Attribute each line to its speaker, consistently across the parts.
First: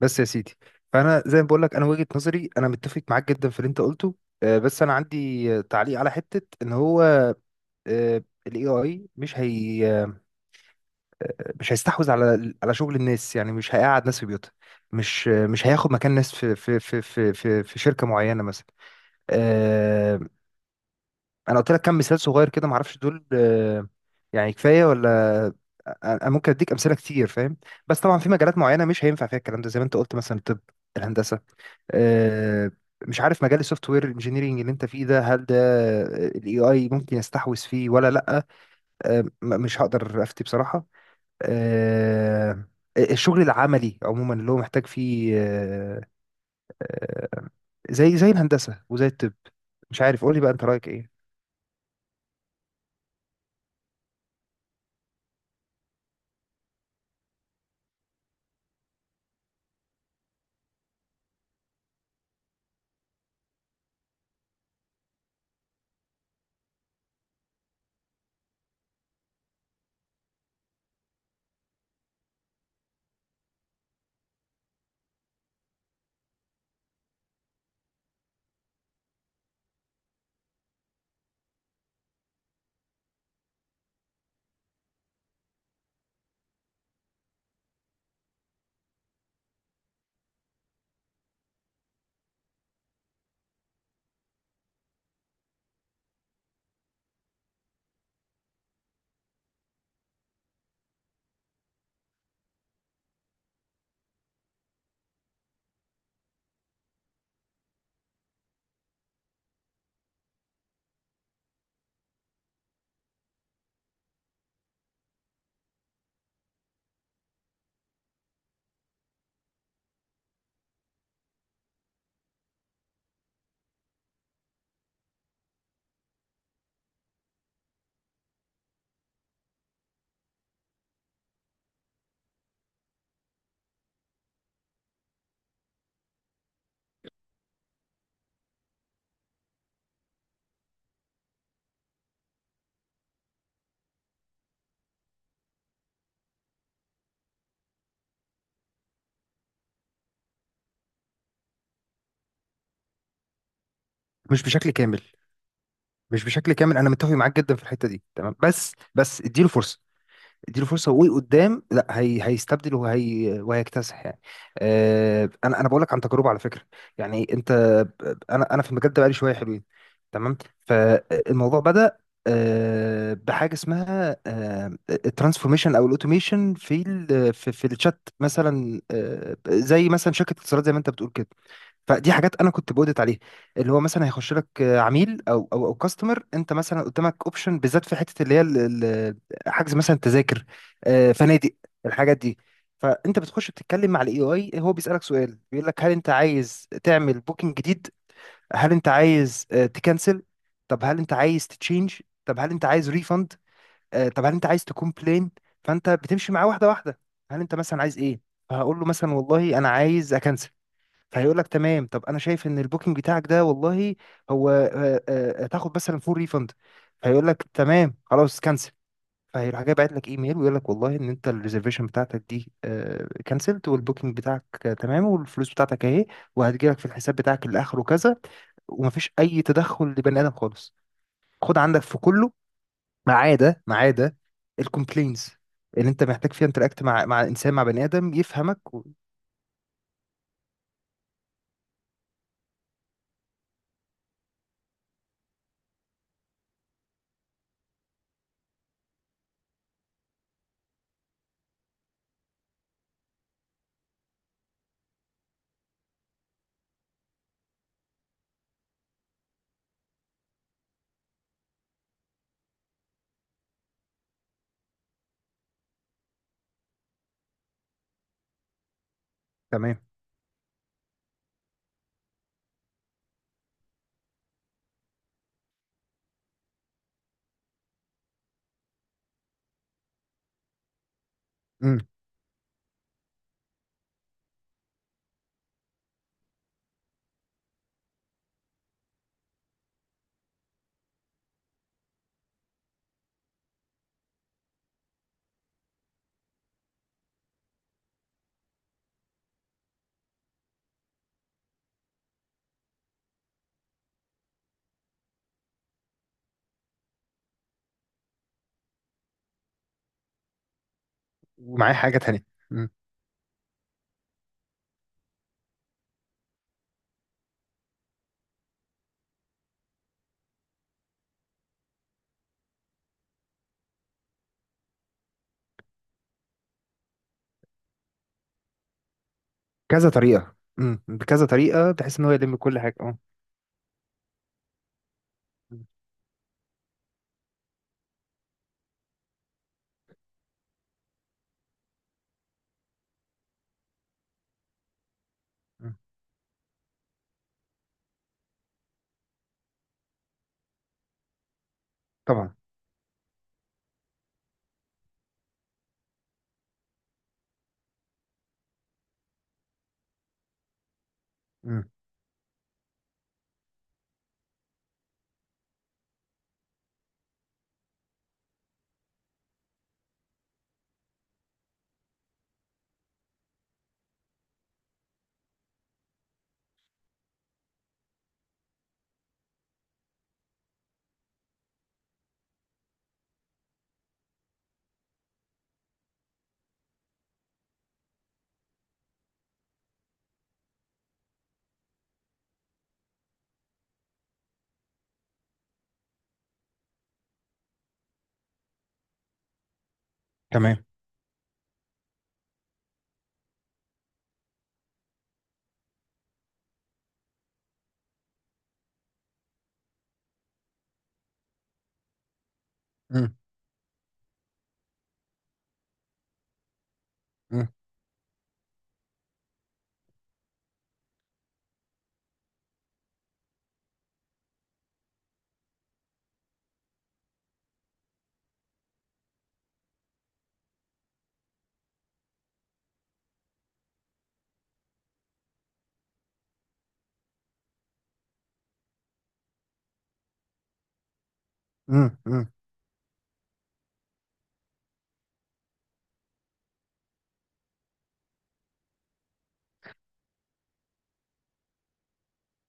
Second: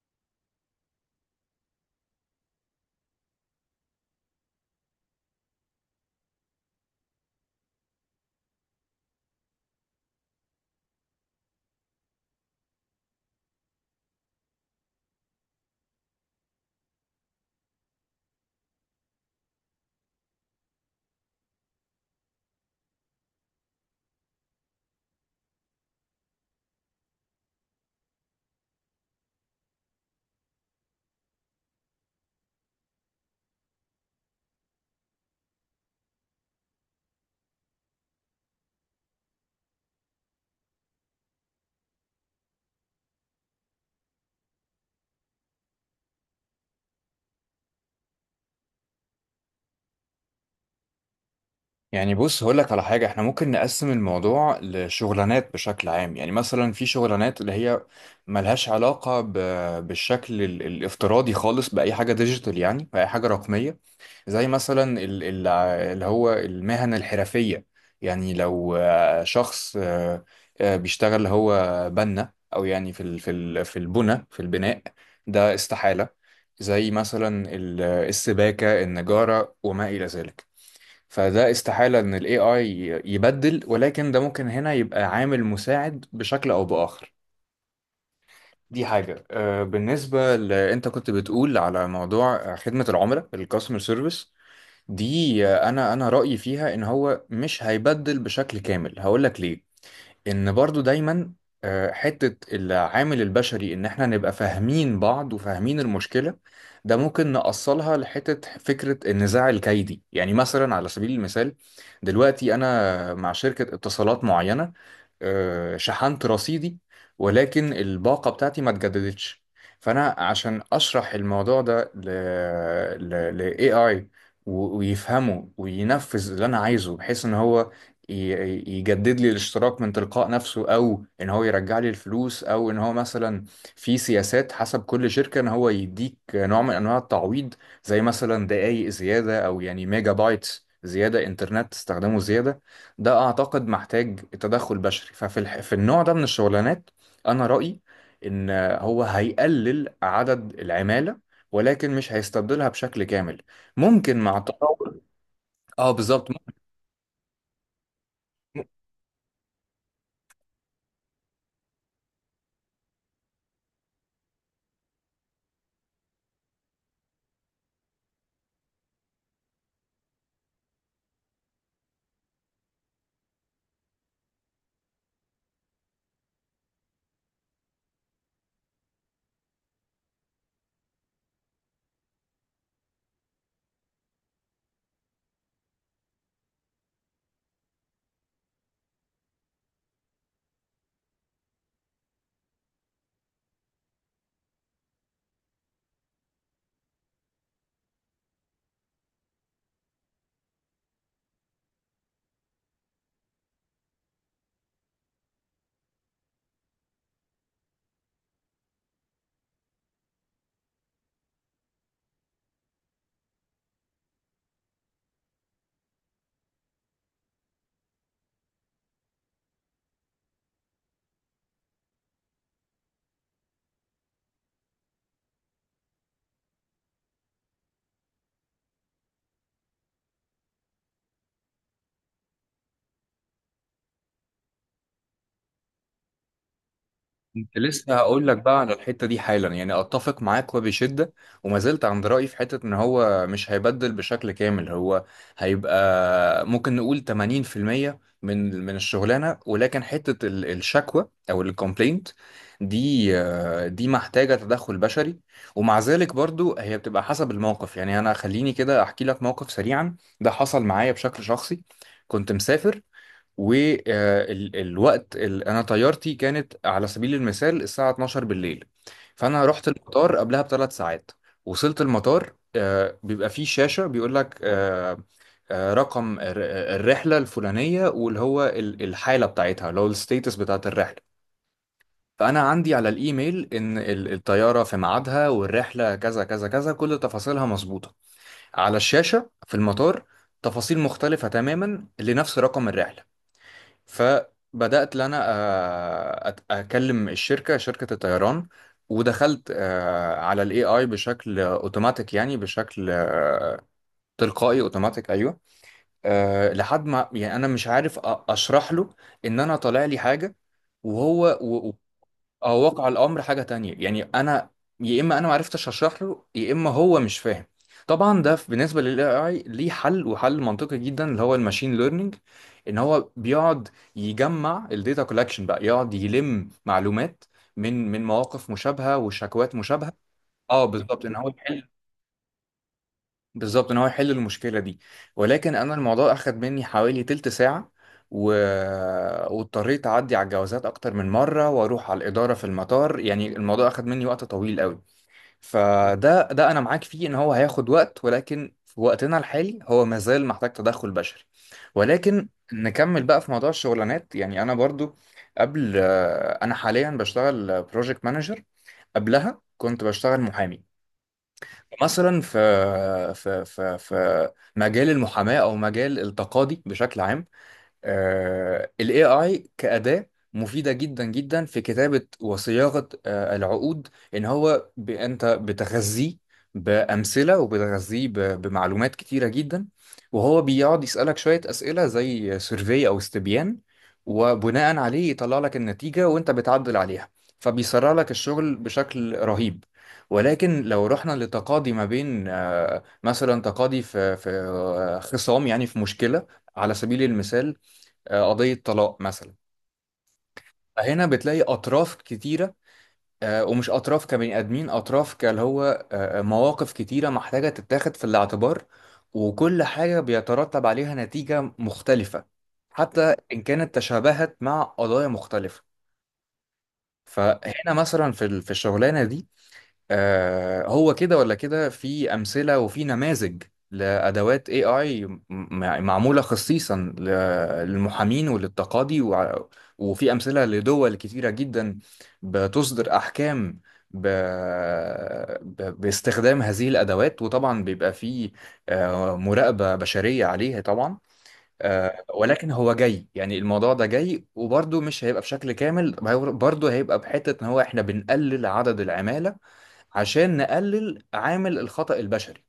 Speaker 1: بس يا سيدي، فانا زي ما بقول لك انا وجهة نظري، انا متفق معاك جدا في اللي انت قلته. بس انا عندي تعليق على حتة ان هو الاي اي مش هي آه، مش هيستحوذ على شغل الناس، يعني مش هيقعد ناس في بيوتها. مش هياخد مكان ناس في شركة معينة مثلا. آه، انا قلت لك كم مثال صغير كده، معرفش دول. يعني كفايه ولا؟ انا ممكن اديك امثله كتير، فاهم؟ بس طبعا في مجالات معينه مش هينفع فيها الكلام ده، زي ما انت قلت، مثلا الطب، الهندسه. آه، مش عارف مجال السوفت وير انجينيرنج اللي انت فيه ده، هل ده الاي اي ممكن يستحوذ فيه ولا لا؟ مش هقدر افتي بصراحه. آه، الشغل العملي عموما اللي هو محتاج فيه آه، زي الهندسه وزي الطب. مش عارف، قولي بقى انت رايك ايه؟
Speaker 2: يعني بص هقول لك على حاجة، احنا ممكن نقسم الموضوع لشغلانات بشكل عام، يعني مثلا في شغلانات اللي هي ملهاش علاقة بالشكل الافتراضي خالص بأي حاجة ديجيتال، يعني بأي حاجة رقمية. زي مثلا اللي هو المهن الحرفية. يعني لو شخص بيشتغل اللي هو بنا، أو يعني في ال- في ال- في البنى في البناء، ده استحالة. زي مثلا السباكة، النجارة وما إلى ذلك. فده استحالة ان ال AI يبدل، ولكن ده ممكن هنا يبقى عامل مساعد بشكل او باخر. دي حاجة. بالنسبة انت كنت بتقول على موضوع خدمة العملاء، الكاستمر سيرفيس. دي، انا رأيي فيها ان هو مش هيبدل بشكل كامل، هقول لك ليه. ان برضو دايما حتة العامل البشري، ان احنا نبقى فاهمين بعض وفاهمين المشكلة. ده ممكن نقصلها لحتة فكرة النزاع الكيدي. يعني مثلا على سبيل المثال، دلوقتي انا مع شركة اتصالات معينة، شحنت رصيدي ولكن الباقة بتاعتي ما اتجددتش. فأنا عشان أشرح الموضوع ده ل AI، ويفهمه وينفذ اللي أنا عايزه، بحيث إن هو يجدد لي الاشتراك من تلقاء نفسه، أو إن هو يرجع لي الفلوس، أو إن هو مثلا، في سياسات حسب كل شركة، إن هو يديك نوع من أنواع التعويض. زي مثلا دقايق زيادة، أو يعني ميجا بايتس زيادة، إنترنت تستخدمه زيادة. ده اعتقد محتاج تدخل بشري. في النوع ده من الشغلانات، انا رأيي ان هو هيقلل عدد العمالة، ولكن مش هيستبدلها بشكل كامل. ممكن مع
Speaker 1: مش بشكل
Speaker 2: التطور.
Speaker 1: كامل.
Speaker 2: اه
Speaker 1: مش
Speaker 2: بالظبط.
Speaker 1: بشكل كامل، انا متفق معاك جدا في الحته دي، تمام. بس اديله فرصه، اديله فرصه، وقدام لا هي هيستبدل وهيكتسح يعني. انا بقول لك عن تجربه، على فكره. يعني انا في المجال ده بقالي شويه حلوين، تمام. فالموضوع بدأ بحاجه اسمها الترانسفورميشن او الاوتوميشن في في الشات مثلا، زي مثلا شركه اتصالات زي ما انت بتقول كده. فدي حاجات انا كنت بودت عليها، اللي هو مثلا هيخش لك عميل او كاستمر، انت مثلا قدامك اوبشن، بالذات في حته اللي هي ال- حجز مثلا تذاكر، فنادق، الحاجات دي. فانت بتخش بتتكلم مع الاي اي، هو بيسالك سؤال، بيقول لك هل انت عايز تعمل بوكينج جديد؟ هل انت عايز تكنسل؟ طب هل انت عايز تتشينج؟ طب هل انت عايز ريفند؟ طب هل انت عايز تكومبلين؟ فانت بتمشي معاه واحده واحده، هل انت مثلا عايز ايه؟ فهقول له مثلا والله انا عايز اكنسل. فهيقول لك تمام، طب انا شايف ان البوكينج بتاعك ده والله هو تاخد مثلا فول ريفند. فيقول لك تمام خلاص، كنسل. فهيروح جاي باعت لك ايميل، ويقول لك والله ان انت الريزرفيشن بتاعتك دي كنسلت، والبوكينج بتاعك تمام، والفلوس بتاعتك اهي وهتجي لك في الحساب بتاعك اللي اخره كذا. ومفيش اي تدخل لبني ادم خالص، خد عندك في كله، ما عدا الكومبلينز اللي انت محتاج فيها انتراكت مع انسان،
Speaker 2: كنت
Speaker 1: مع بني
Speaker 2: لسه
Speaker 1: ادم
Speaker 2: هقول لك بقى على
Speaker 1: يفهمك.
Speaker 2: الحته دي حالا، يعني اتفق معاك وبشده، وما زلت عند رايي في حته ان هو مش هيبدل بشكل كامل. هو هيبقى ممكن نقول 80% من الشغلانه، ولكن حته الشكوى او الكومبلينت دي، دي محتاجه تدخل بشري. ومع ذلك برضو هي بتبقى حسب الموقف. يعني انا خليني كده احكي لك موقف سريعا، ده حصل معايا بشكل شخصي. كنت مسافر، والوقت اللي انا طيارتي كانت على سبيل المثال الساعة 12 بالليل. فانا رحت
Speaker 1: تمام.
Speaker 2: المطار قبلها بثلاث ساعات. وصلت المطار، بيبقى فيه شاشة بيقول لك رقم الرحلة الفلانية، واللي هو الحالة بتاعتها، اللي هو الستيتس بتاعت الرحلة.
Speaker 1: مم.
Speaker 2: فأنا عندي على الإيميل إن الطيارة في ميعادها والرحلة كذا كذا كذا، كل تفاصيلها مظبوطة. على الشاشة في المطار، تفاصيل مختلفة تماما لنفس رقم الرحلة. فبدأت ان انا اكلم الشركة، شركة الطيران، ودخلت على الاي اي بشكل اوتوماتيك، يعني بشكل تلقائي، اوتوماتيك، ايوه. لحد ما يعني انا مش عارف اشرح له ان انا طالع لي حاجة، وهو
Speaker 1: ومعاه حاجه تانية.
Speaker 2: هو
Speaker 1: امم.
Speaker 2: واقع الامر حاجه تانية. يعني انا، يا اما انا ما عرفتش اشرح له، يا اما هو مش فاهم. طبعا ده بالنسبه للاي اي ليه حل، وحل منطقي جدا، اللي هو الماشين ليرنينج. ان هو بيقعد يجمع الداتا كولكشن، بقى يقعد يلم معلومات من مواقف مشابهه وشكوات
Speaker 1: كذا
Speaker 2: مشابهه.
Speaker 1: طريقة
Speaker 2: اه بالظبط ان
Speaker 1: بكذا
Speaker 2: هو يحل،
Speaker 1: طريقة بحيث ان هو يلم كل حاجة، اه.
Speaker 2: المشكله دي. ولكن
Speaker 1: مم.
Speaker 2: انا الموضوع اخد مني حوالي تلت ساعه و... واضطريت اعدي على الجوازات اكتر من مره واروح على الاداره في المطار. يعني الموضوع اخد مني وقت طويل قوي.
Speaker 1: مم.
Speaker 2: فده، ده انا معاك فيه ان هو هياخد وقت، ولكن في وقتنا الحالي هو مازال محتاج تدخل بشري. ولكن
Speaker 1: طبعا.
Speaker 2: نكمل بقى في موضوع الشغلانات. يعني انا برضو، قبل، انا حاليا بشتغل بروجكت مانجر، قبلها كنت بشتغل محامي.
Speaker 1: امم.
Speaker 2: مثلا في مجال المحاماه او مجال التقاضي بشكل عام، ال AI كأداة مفيدة جدا جدا في كتابة وصياغة العقود. إن هو أنت بتغذيه بأمثلة وبتغذيه بمعلومات كتيرة جدا. وهو بيقعد يسألك شوية أسئلة زي سيرفي أو استبيان، وبناء عليه يطلع لك النتيجة وأنت بتعدل عليها. فبيسرع لك الشغل بشكل رهيب. ولكن لو رحنا لتقاضي ما بين مثلا تقاضي في خصام، يعني في مشكلة. على سبيل المثال، قضية طلاق مثلا،
Speaker 1: تمام.
Speaker 2: فهنا بتلاقي أطراف كتيرة، ومش أطراف كبني آدمين، أطراف كاللي هو، مواقف كتيرة محتاجة تتاخد في الاعتبار، وكل حاجة بيترتب عليها نتيجة مختلفة، حتى
Speaker 1: امم،
Speaker 2: إن كانت تشابهت مع قضايا مختلفة.
Speaker 1: امم،
Speaker 2: فهنا مثلا في الشغلانة دي، هو كده ولا كده، في أمثلة وفي نماذج لأدوات AI معمولة خصيصا للمحامين وللتقاضي وفي أمثلة لدول كتيرة جدا، بتصدر أحكام ب... باستخدام هذه الأدوات. وطبعا بيبقى في مراقبة بشرية عليها طبعا.
Speaker 1: امم، امم.
Speaker 2: ولكن هو جاي، يعني الموضوع ده جاي، وبرضه مش هيبقى بشكل كامل. برضه هيبقى بحتة إن هو إحنا بنقلل عدد العمالة عشان نقلل عامل الخطأ البشري.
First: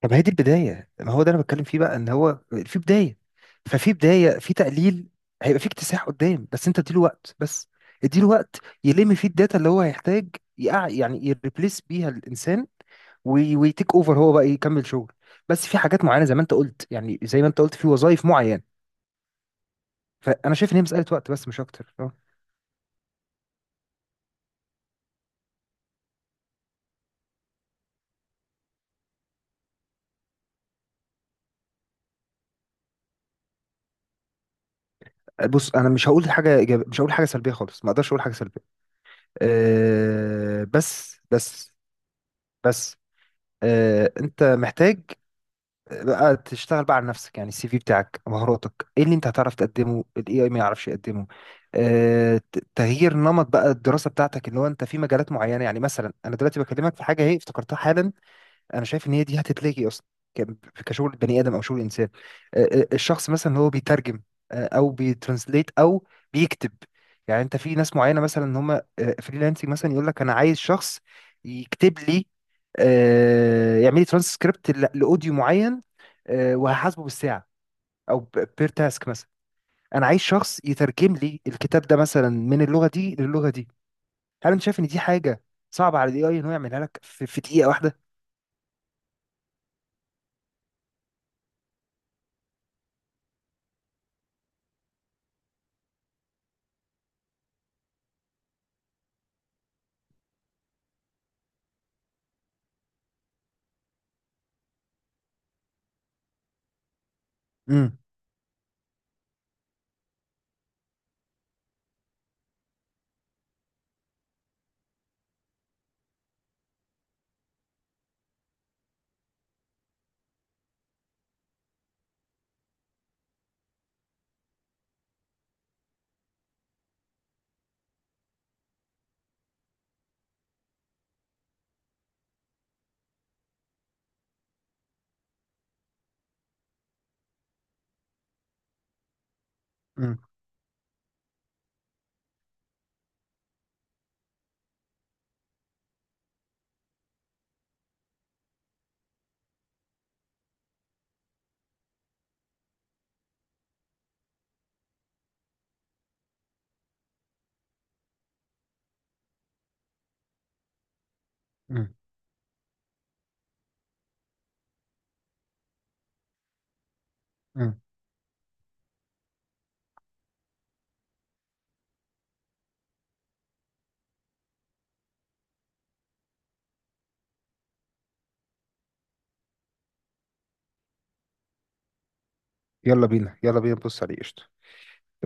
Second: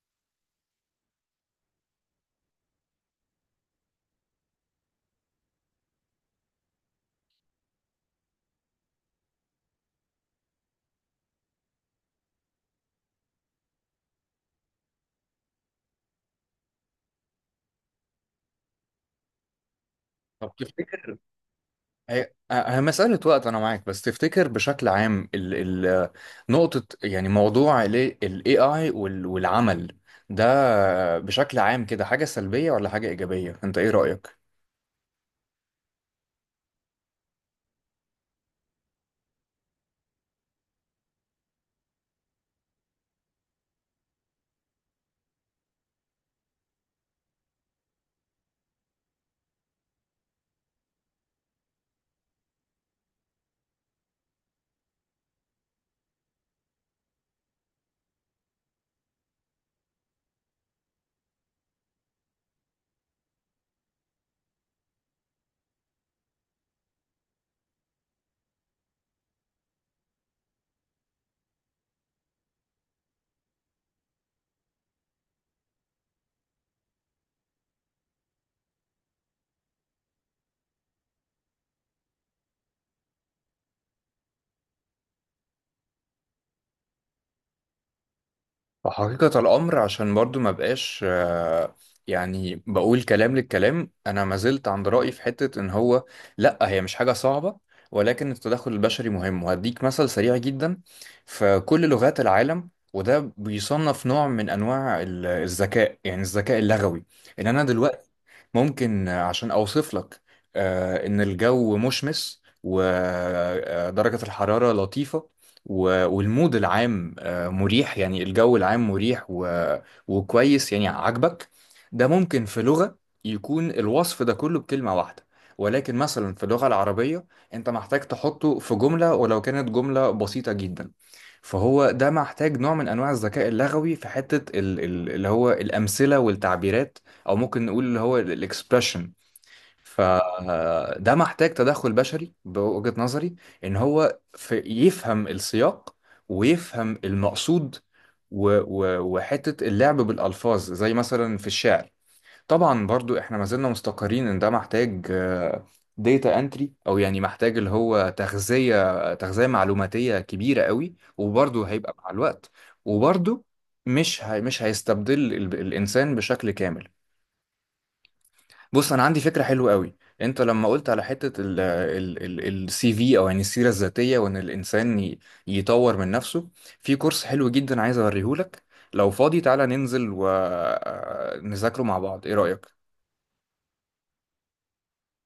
Speaker 1: طب هي دي البداية، ما هو ده انا بتكلم فيه بقى، ان هو في بداية. ففي بداية في تقليل. هيبقى في اكتساح قدام، بس انت اديله وقت، بس اديله وقت يلم فيه الداتا اللي هو هيحتاج، يقع يعني يريبليس بيها الانسان ويتيك اوفر هو بقى يكمل شغل. بس في حاجات معينة زي ما انت قلت، يعني زي ما انت قلت، في وظائف معينة.
Speaker 2: طب
Speaker 1: فانا شايف ان هي مسألة
Speaker 2: تفتكر،
Speaker 1: وقت بس مش اكتر.
Speaker 2: هي مسألة وقت، أنا معاك، بس تفتكر بشكل عام، ال نقطة، يعني موضوع ال AI والعمل ده بشكل عام كده، حاجة سلبية ولا حاجة إيجابية؟ أنت إيه رأيك؟
Speaker 1: بص، انا مش هقول حاجه إيجابية، مش هقول حاجه سلبيه خالص، ما اقدرش اقول حاجه سلبيه. أه بس بس بس انت محتاج بقى تشتغل بقى على نفسك، يعني السي في بتاعك، مهاراتك ايه اللي انت هتعرف تقدمه الاي اي ما يعرفش يقدمه. تغيير نمط بقى الدراسه بتاعتك اللي هو انت في مجالات معينه، يعني مثلا انا دلوقتي بكلمك في حاجه اهي افتكرتها حالا. انا شايف ان هي دي هتتلغي اصلا كشغل بني ادم او شغل انسان. الشخص مثلا هو بيترجم، او بيترانسليت او بيكتب. يعني انت في ناس معينه مثلا ان هم فريلانسنج، مثلا يقول لك انا عايز شخص يكتب لي، يعمل لي ترانسكريبت لاوديو معين، وهحاسبه بالساعه، او بير تاسك مثلا. انا عايز شخص يترجم لي الكتاب ده مثلا من اللغه دي للغه دي. هل انت شايف ان دي حاجه صعبه على الاي اي ان هو يعملها لك في دقيقه واحده؟
Speaker 2: حقيقة الأمر، عشان برضو ما بقاش يعني بقول كلام للكلام، أنا ما زلت عند رأيي في حتة إن هو، لأ، هي مش حاجة صعبة. ولكن التدخل البشري مهم، وهديك مثل سريع جدا. في كل لغات العالم، وده بيصنف نوع من أنواع الذكاء، يعني الذكاء اللغوي. إن أنا
Speaker 1: امم.
Speaker 2: دلوقتي ممكن عشان أوصف لك إن الجو مشمس ودرجة الحرارة لطيفة، والمود العام مريح، يعني الجو العام مريح وكويس، يعني عاجبك. ده ممكن في لغة يكون الوصف ده كله بكلمة واحدة، ولكن مثلا في اللغة العربية، أنت محتاج تحطه في جملة ولو كانت جملة بسيطة جدا. فهو ده محتاج نوع من أنواع الذكاء اللغوي في حتة اللي هو الأمثلة والتعبيرات، او ممكن نقول اللي هو الاكسبريشن.
Speaker 1: إمم،
Speaker 2: فده محتاج تدخل بشري بوجهة نظري، ان هو في يفهم السياق ويفهم المقصود، و و وحتة اللعب بالالفاظ، زي مثلا في الشعر. طبعا برضو احنا ما زلنا مستقرين ان ده محتاج ديتا انتري، او يعني محتاج اللي هو تغذية تغذية معلوماتية كبيرة قوي، وبرضو هيبقى
Speaker 1: إمم.
Speaker 2: مع الوقت. وبرضو، مش هيستبدل الانسان بشكل كامل.
Speaker 1: مم.
Speaker 2: بص انا عندي فكره حلوه قوي. انت لما قلت على حته السي في، او يعني السيره الذاتيه، وان الانسان يطور من نفسه، في كورس حلو جدا عايز اوريهولك. لو فاضي تعالى ننزل ونذاكره مع بعض، ايه رايك؟
Speaker 1: يلا بينا، يلا بينا نبص عليه، قشطة.